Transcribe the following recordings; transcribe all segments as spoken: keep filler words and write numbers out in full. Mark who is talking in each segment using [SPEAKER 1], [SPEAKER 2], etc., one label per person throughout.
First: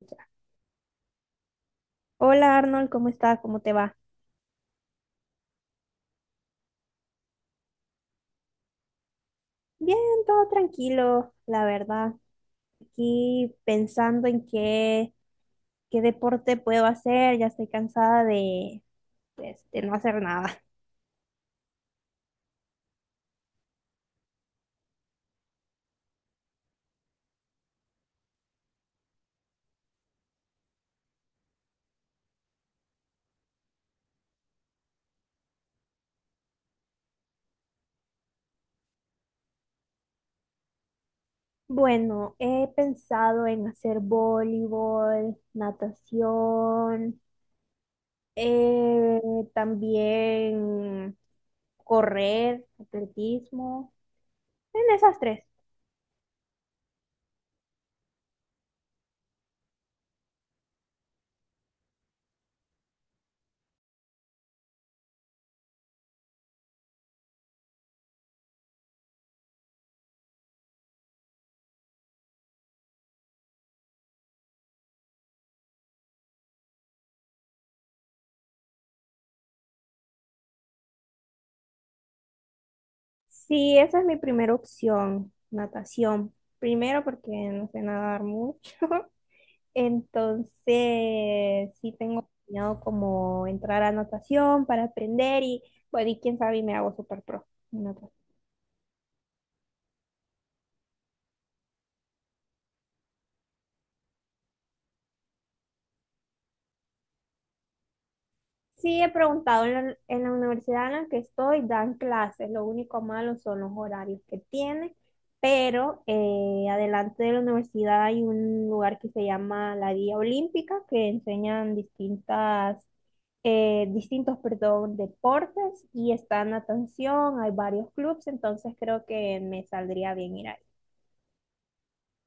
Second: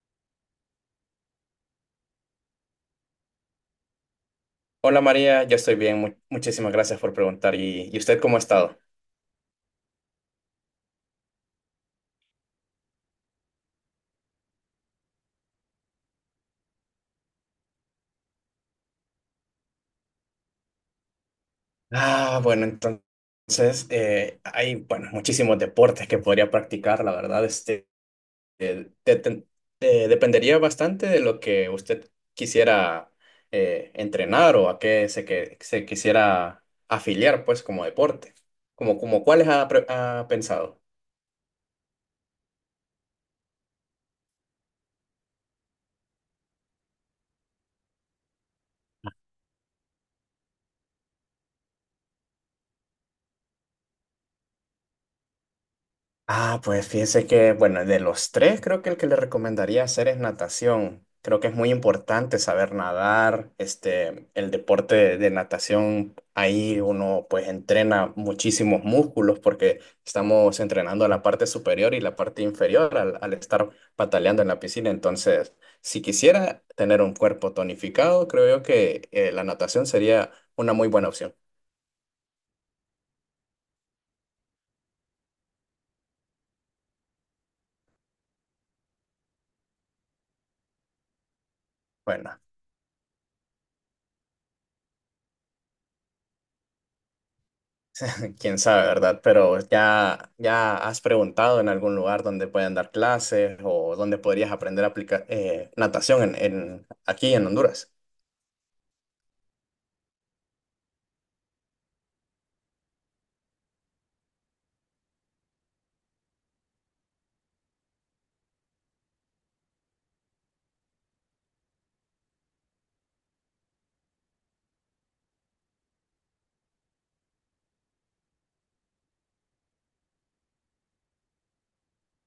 [SPEAKER 1] Ya. Hola Arnold, ¿cómo estás? ¿Cómo te va?
[SPEAKER 2] Hola María, yo estoy bien, mu- muchísimas gracias por preguntar. ¿Y, y usted cómo ha estado?
[SPEAKER 1] Bien, todo tranquilo, la verdad. Aquí pensando en qué, qué deporte puedo hacer, ya estoy cansada de, pues, de no hacer nada.
[SPEAKER 2] Ah, bueno, entonces eh, hay bueno, muchísimos deportes que podría practicar, la verdad, este, eh, de- de- eh, dependería bastante de lo que usted quisiera eh, entrenar o a qué se, que, se quisiera afiliar, pues, como deporte. Como, como cuáles ha, pre- ha pensado?
[SPEAKER 1] Bueno, he pensado en hacer voleibol, natación, eh, también correr, atletismo, en esas tres.
[SPEAKER 2] Ah, pues fíjese que, bueno, de los tres, creo que el que le recomendaría hacer es natación. Creo que es muy importante saber nadar. Este, el deporte de, de natación, ahí uno pues entrena muchísimos músculos porque estamos entrenando la parte superior y la parte inferior al, al estar pataleando en la piscina. Entonces, si quisiera tener un cuerpo tonificado, creo yo que eh, la natación sería una muy buena opción.
[SPEAKER 1] Sí, esa es mi primera opción, natación. Primero porque no sé nadar mucho, entonces sí tengo
[SPEAKER 2] Bueno.
[SPEAKER 1] planeado como entrar a natación para aprender y bueno, y quién sabe y me hago súper pro en natación.
[SPEAKER 2] Quién sabe, ¿verdad? Pero ya, ya has preguntado en algún lugar donde puedan dar clases o donde podrías aprender a aplicar eh, natación en, en- aquí en Honduras.
[SPEAKER 1] Sí, he preguntado en la, en la universidad en la que estoy, dan clases, lo único malo son los horarios que tiene, pero eh, adelante de la universidad hay un lugar que se llama la Guía Olímpica, que enseñan distintas, eh, distintos, perdón, deportes y está natación, hay varios clubes, entonces creo que me saldría bien ir ahí.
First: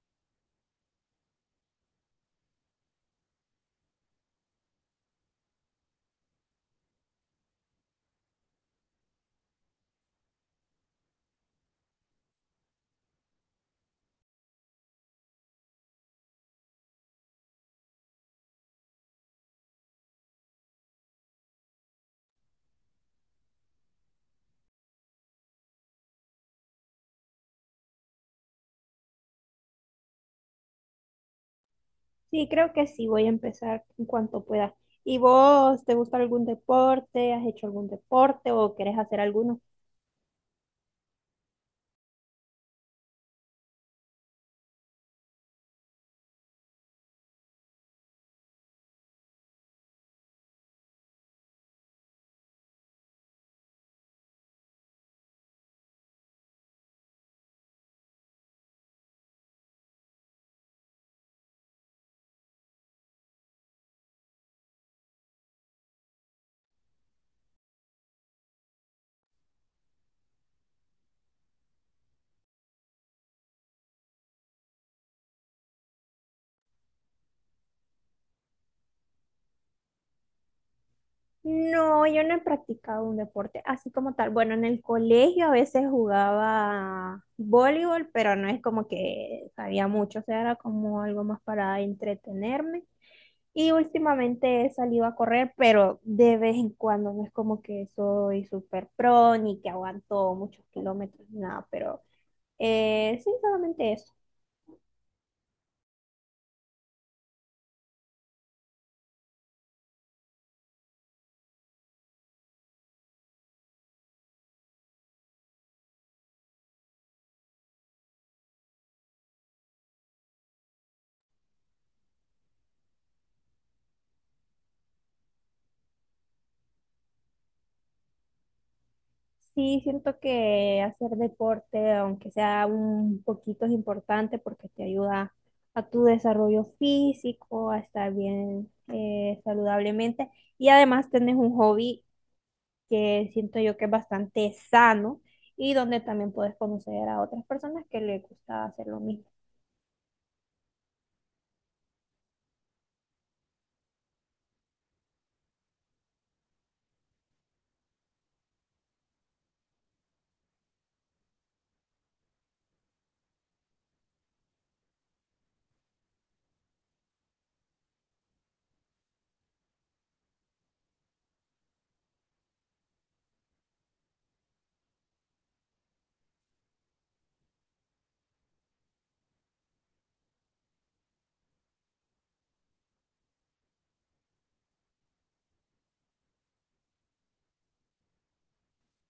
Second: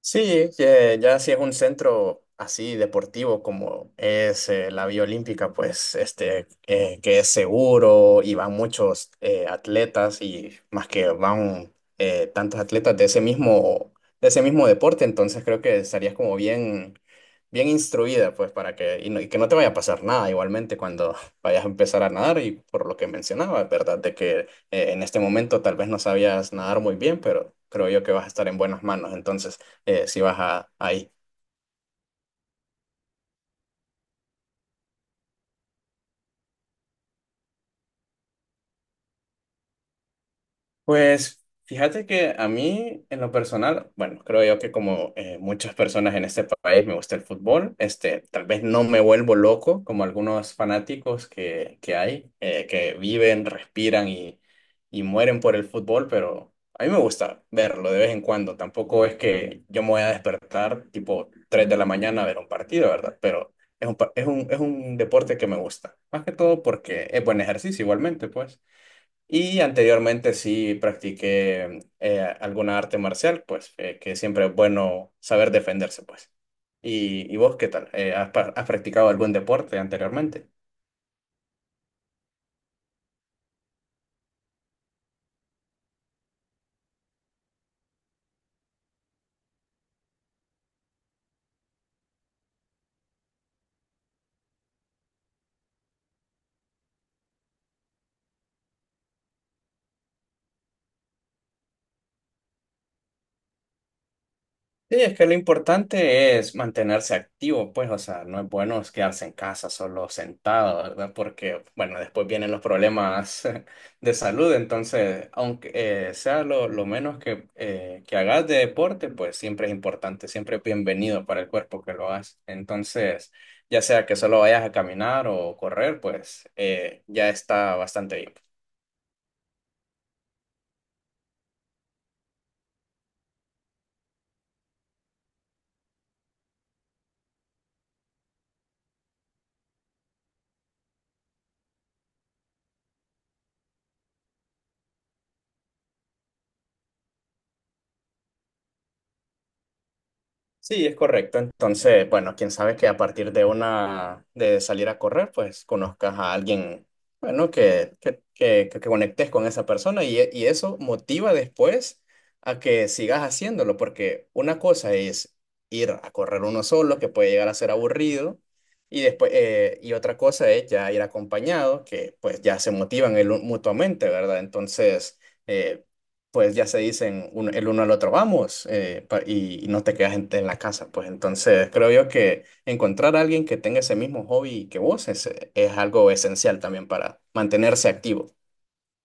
[SPEAKER 2] Sí, ya, ya si es un centro así deportivo como es eh, la Vía Olímpica, pues este eh, que es seguro y van muchos eh, atletas y más que van eh, tantos atletas de ese mismo de ese mismo deporte, entonces creo que estarías como bien bien instruida, pues para que y, no- y que no te vaya a pasar nada igualmente cuando vayas a empezar a nadar y por lo que mencionaba, ¿verdad? De que eh, en este momento tal vez no sabías nadar muy bien, pero creo yo que vas a estar en buenas manos, entonces eh, si vas a, ahí.
[SPEAKER 1] Sí, creo que sí, voy a empezar en cuanto pueda. ¿Y vos, te gusta algún deporte? ¿Has hecho algún deporte o querés hacer alguno?
[SPEAKER 2] Pues fíjate que a mí, en lo personal, bueno, creo yo que como eh, muchas personas en este país me gusta el fútbol, este, tal vez no me vuelvo loco como algunos fanáticos que, que hay, eh, que viven, respiran y, y mueren por el fútbol, pero a mí me gusta verlo de vez en cuando. Tampoco es que yo me voy a despertar tipo tres de la mañana a ver un partido, ¿verdad? Pero es un, pa- es un, es un deporte que me gusta, más que todo porque es buen ejercicio igualmente, pues. Y anteriormente sí practiqué eh, alguna arte marcial, pues eh, que siempre es bueno saber defenderse, pues. ¿Y, y vos qué tal? Eh, ¿has, pa- has practicado algún deporte anteriormente?
[SPEAKER 1] No, yo no he practicado un deporte así como tal. Bueno, en el colegio a veces jugaba voleibol, pero no es como que sabía mucho, o sea, era como algo más para entretenerme. Y últimamente he salido a correr, pero de vez en cuando no es como que soy súper pro ni que aguanto muchos kilómetros, ni nada, pero eh, sí, solamente eso.
[SPEAKER 2] Sí, es que lo importante es mantenerse activo, pues, o sea, no es bueno es quedarse en casa solo sentado, ¿verdad? Porque, bueno, después vienen los problemas de salud, entonces, aunque eh, sea lo, lo menos que, eh, que hagas de deporte, pues siempre es importante, siempre es bienvenido para el cuerpo que lo hagas. Entonces, ya sea que solo vayas a caminar o correr, pues eh, ya está bastante bien.
[SPEAKER 1] Sí, siento que hacer deporte, aunque sea un poquito, es importante porque te ayuda a tu desarrollo físico, a estar bien eh, saludablemente, y además tenés un hobby que siento yo que es bastante sano y donde también puedes conocer a otras personas que les gusta hacer lo mismo.
[SPEAKER 2] Sí, es correcto. Entonces, bueno, quién sabe que a partir de una, de salir a correr, pues conozcas a alguien, bueno, que, que, que, que conectes con esa persona y, e- y eso motiva después a que sigas haciéndolo, porque una cosa es ir a correr uno solo, que puede llegar a ser aburrido, y después, eh, y otra cosa es ya ir acompañado, que pues ya se motivan el, un- mutuamente, ¿verdad? Entonces eh, pues ya se dicen un- el uno al otro, vamos, eh, pa- y, y no te quedas en, en la casa. Pues entonces creo yo que encontrar a alguien que tenga ese mismo hobby que vos es, es algo esencial también para mantenerse activo.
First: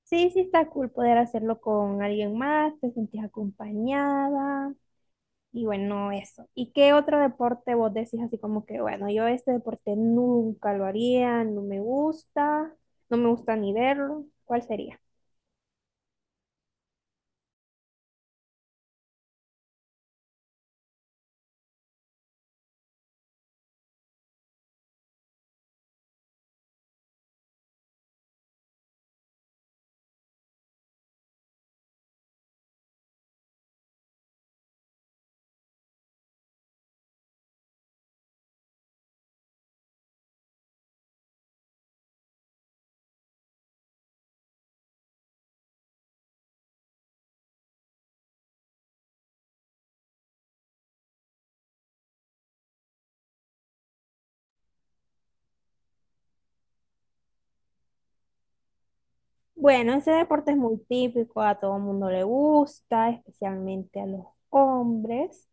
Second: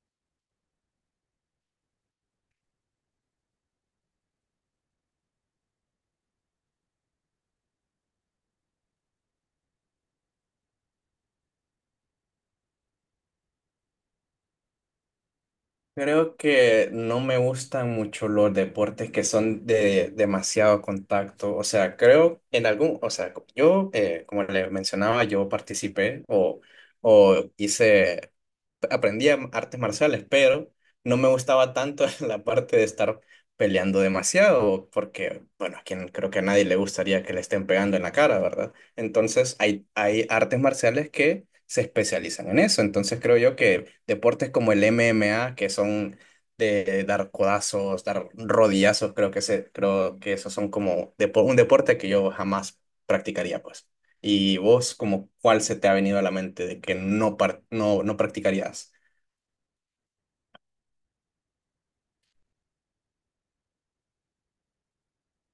[SPEAKER 1] Sí, sí está cool poder hacerlo con alguien más, te sentís acompañada. Y bueno, eso. ¿Y qué otro deporte vos decís así como que, bueno, yo este deporte nunca lo haría, no me gusta, no me gusta ni verlo? ¿Cuál sería?
[SPEAKER 2] Creo que no me gustan mucho los deportes que son de demasiado contacto. O sea, creo en algún, o sea, yo, eh, como le mencionaba, yo participé o, o hice aprendía artes marciales, pero no me gustaba tanto la parte de estar peleando demasiado, porque, bueno, a quien creo que a nadie le gustaría que le estén pegando en la cara, ¿verdad? Entonces, hay, hay artes marciales que se especializan en eso. Entonces, creo yo que deportes como el M M A, que son de dar codazos, dar rodillazos, creo que, se, creo que esos son como depo- un deporte que yo jamás practicaría, pues. ¿Y vos, como cuál se te ha venido a la mente de que no, par- no, no practicarías?
[SPEAKER 1] Bueno, ese deporte es muy típico, a todo mundo le gusta, especialmente a los hombres,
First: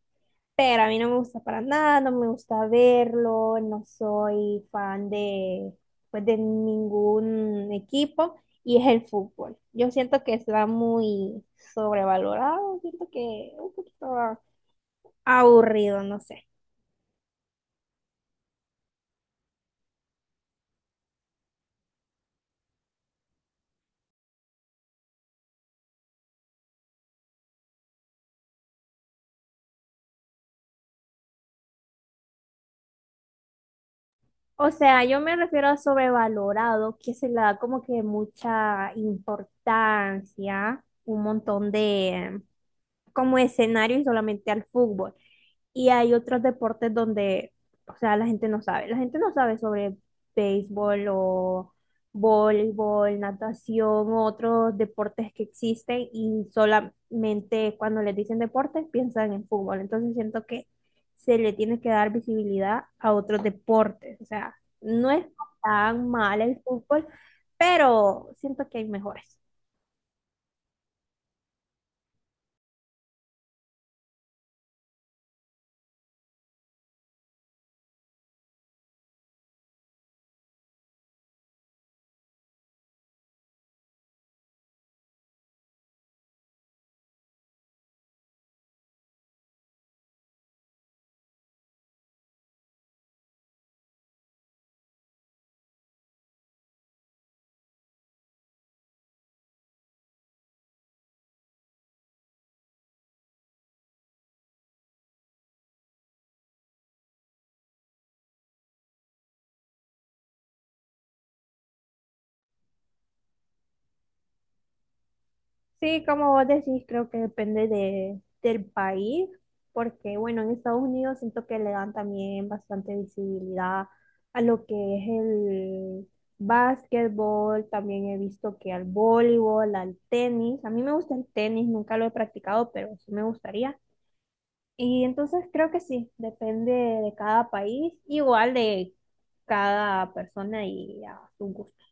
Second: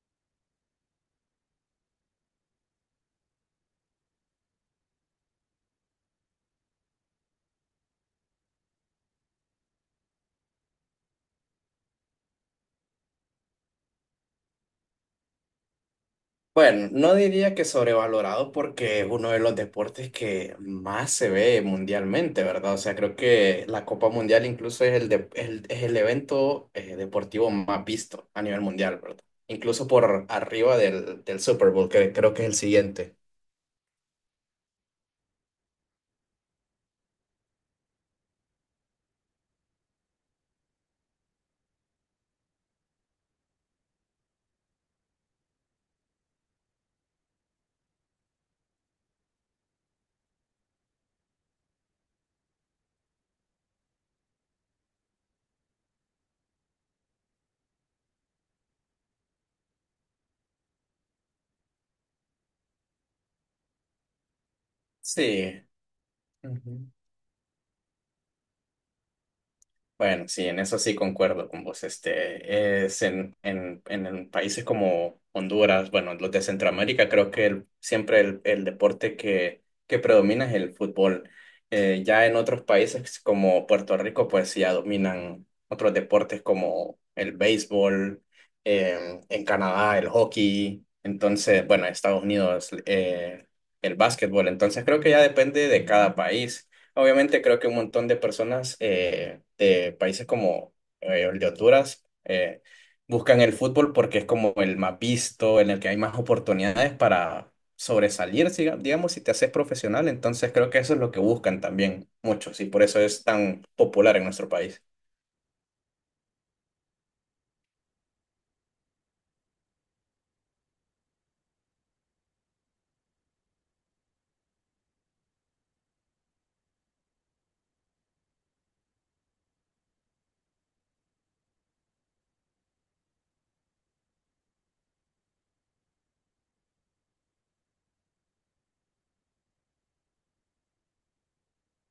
[SPEAKER 1] pero a mí no me gusta para nada, no me gusta verlo, no soy fan de, pues, de ningún equipo, y es el fútbol. Yo siento que está muy sobrevalorado, siento que un poquito aburrido, no sé.
[SPEAKER 2] Bueno, no diría que sobrevalorado porque es uno de los deportes que más se ve mundialmente, ¿verdad? O sea, creo que la Copa Mundial incluso es el, de- el- es el evento eh, deportivo más visto a nivel mundial, ¿verdad? Incluso por arriba del, del Super Bowl, que creo que es el siguiente.
[SPEAKER 1] O sea, yo me refiero a sobrevalorado, que se le da como que mucha importancia, un montón de como escenario, y solamente al fútbol. Y hay otros deportes donde, o sea, la gente no sabe. La gente no sabe sobre béisbol o voleibol, natación, otros deportes que existen, y solamente cuando les dicen deportes piensan en fútbol. Entonces siento que se le tiene que dar visibilidad a otros deportes. O sea, no es
[SPEAKER 2] Sí.
[SPEAKER 1] tan mal el
[SPEAKER 2] Ujú.
[SPEAKER 1] fútbol, pero siento que hay mejores.
[SPEAKER 2] Bueno, sí, en eso sí concuerdo con vos. Este es en, en, en, en países como Honduras, bueno, los de Centroamérica, creo que el- siempre el, el deporte que, que predomina es el fútbol. Eh, ya en otros países como Puerto Rico, pues sí, ya dominan otros deportes como el béisbol, eh, en Canadá el hockey, entonces, bueno, en Estados Unidos eh, el básquetbol. Entonces creo que ya depende de cada país. Obviamente creo que un montón de personas eh, de países como eh, el de Honduras, eh, buscan el fútbol porque es como el más visto, en el que hay más oportunidades para sobresalir, siga- digamos, si te haces profesional. Entonces creo que eso es lo que buscan también muchos y por eso es tan popular en nuestro país.
[SPEAKER 1] Sí, como vos decís, creo que depende de, del país, porque bueno, en Estados Unidos siento que le dan también bastante visibilidad a lo que es el básquetbol, también he visto que al voleibol, al tenis, a mí me gusta el tenis, nunca lo he practicado, pero sí me gustaría. Y entonces creo que sí, depende de cada país, igual de cada persona y a sus gustos.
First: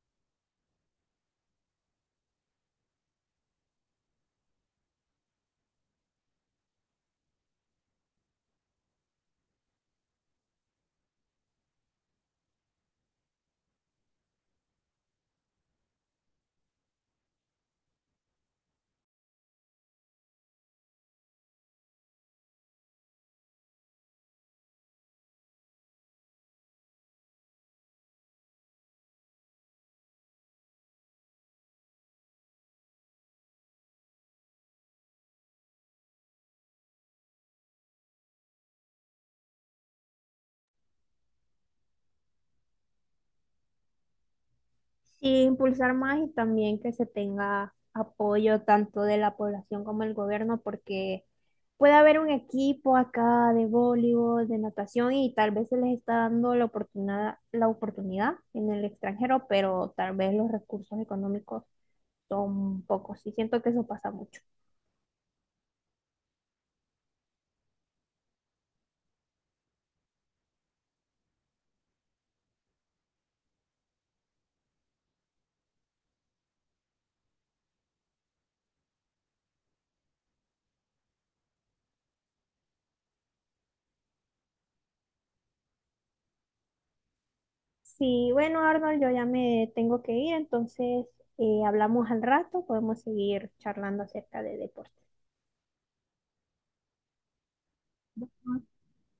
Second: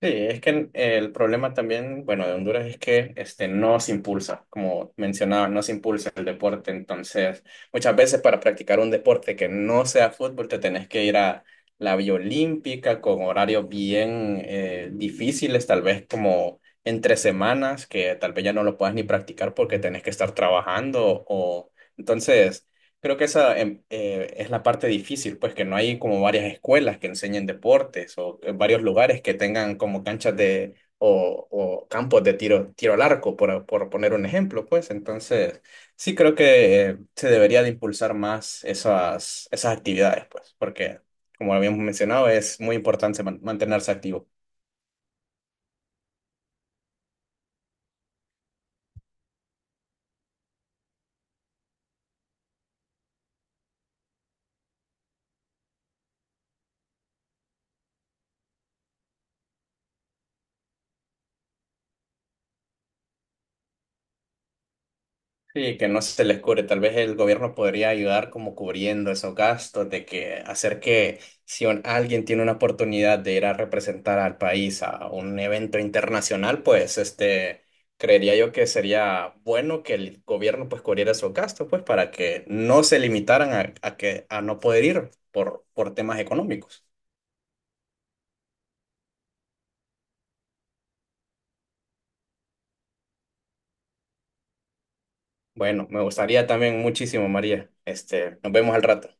[SPEAKER 2] Sí, es que el problema también, bueno, de Honduras es que este, no se impulsa, como mencionaba, no se impulsa el deporte. Entonces, muchas veces para practicar un deporte que no sea fútbol, te tenés que ir a la vía olímpica con horarios bien eh, difíciles, tal vez como entre semanas, que tal vez ya no lo puedas ni practicar porque tenés que estar trabajando. O... Entonces, creo que esa em, eh, es la parte difícil, pues que no hay como varias escuelas que enseñen deportes o que varios lugares que tengan como canchas de o, o campos de tiro, tiro al arco, por, por poner un ejemplo, pues. Entonces, sí creo que eh, se debería de impulsar más esas, esas actividades, pues, porque como habíamos mencionado, es muy importante man- mantenerse activo.
[SPEAKER 1] Sí, impulsar más y también que se tenga apoyo tanto de la población como del gobierno, porque puede haber un equipo acá de voleibol, de natación, y tal vez se les está dando la oportunidad, la oportunidad en el extranjero, pero tal vez los recursos económicos son pocos y siento que eso pasa mucho.
[SPEAKER 2] Sí, que no se les cubre. Tal vez el gobierno podría ayudar como cubriendo esos gastos, de que hacer que si un- alguien tiene una oportunidad de ir a representar al país a un evento internacional, pues este, creería yo que sería bueno que el gobierno pues cubriera esos gastos, pues para que no se limitaran a, a que a no poder ir por, por temas económicos.
[SPEAKER 1] Sí, bueno, Arnold, yo ya me tengo que ir, entonces eh, hablamos al rato, podemos seguir charlando acerca de deportes.
[SPEAKER 2] Bueno, me gustaría también muchísimo, María. Este, nos vemos al rato.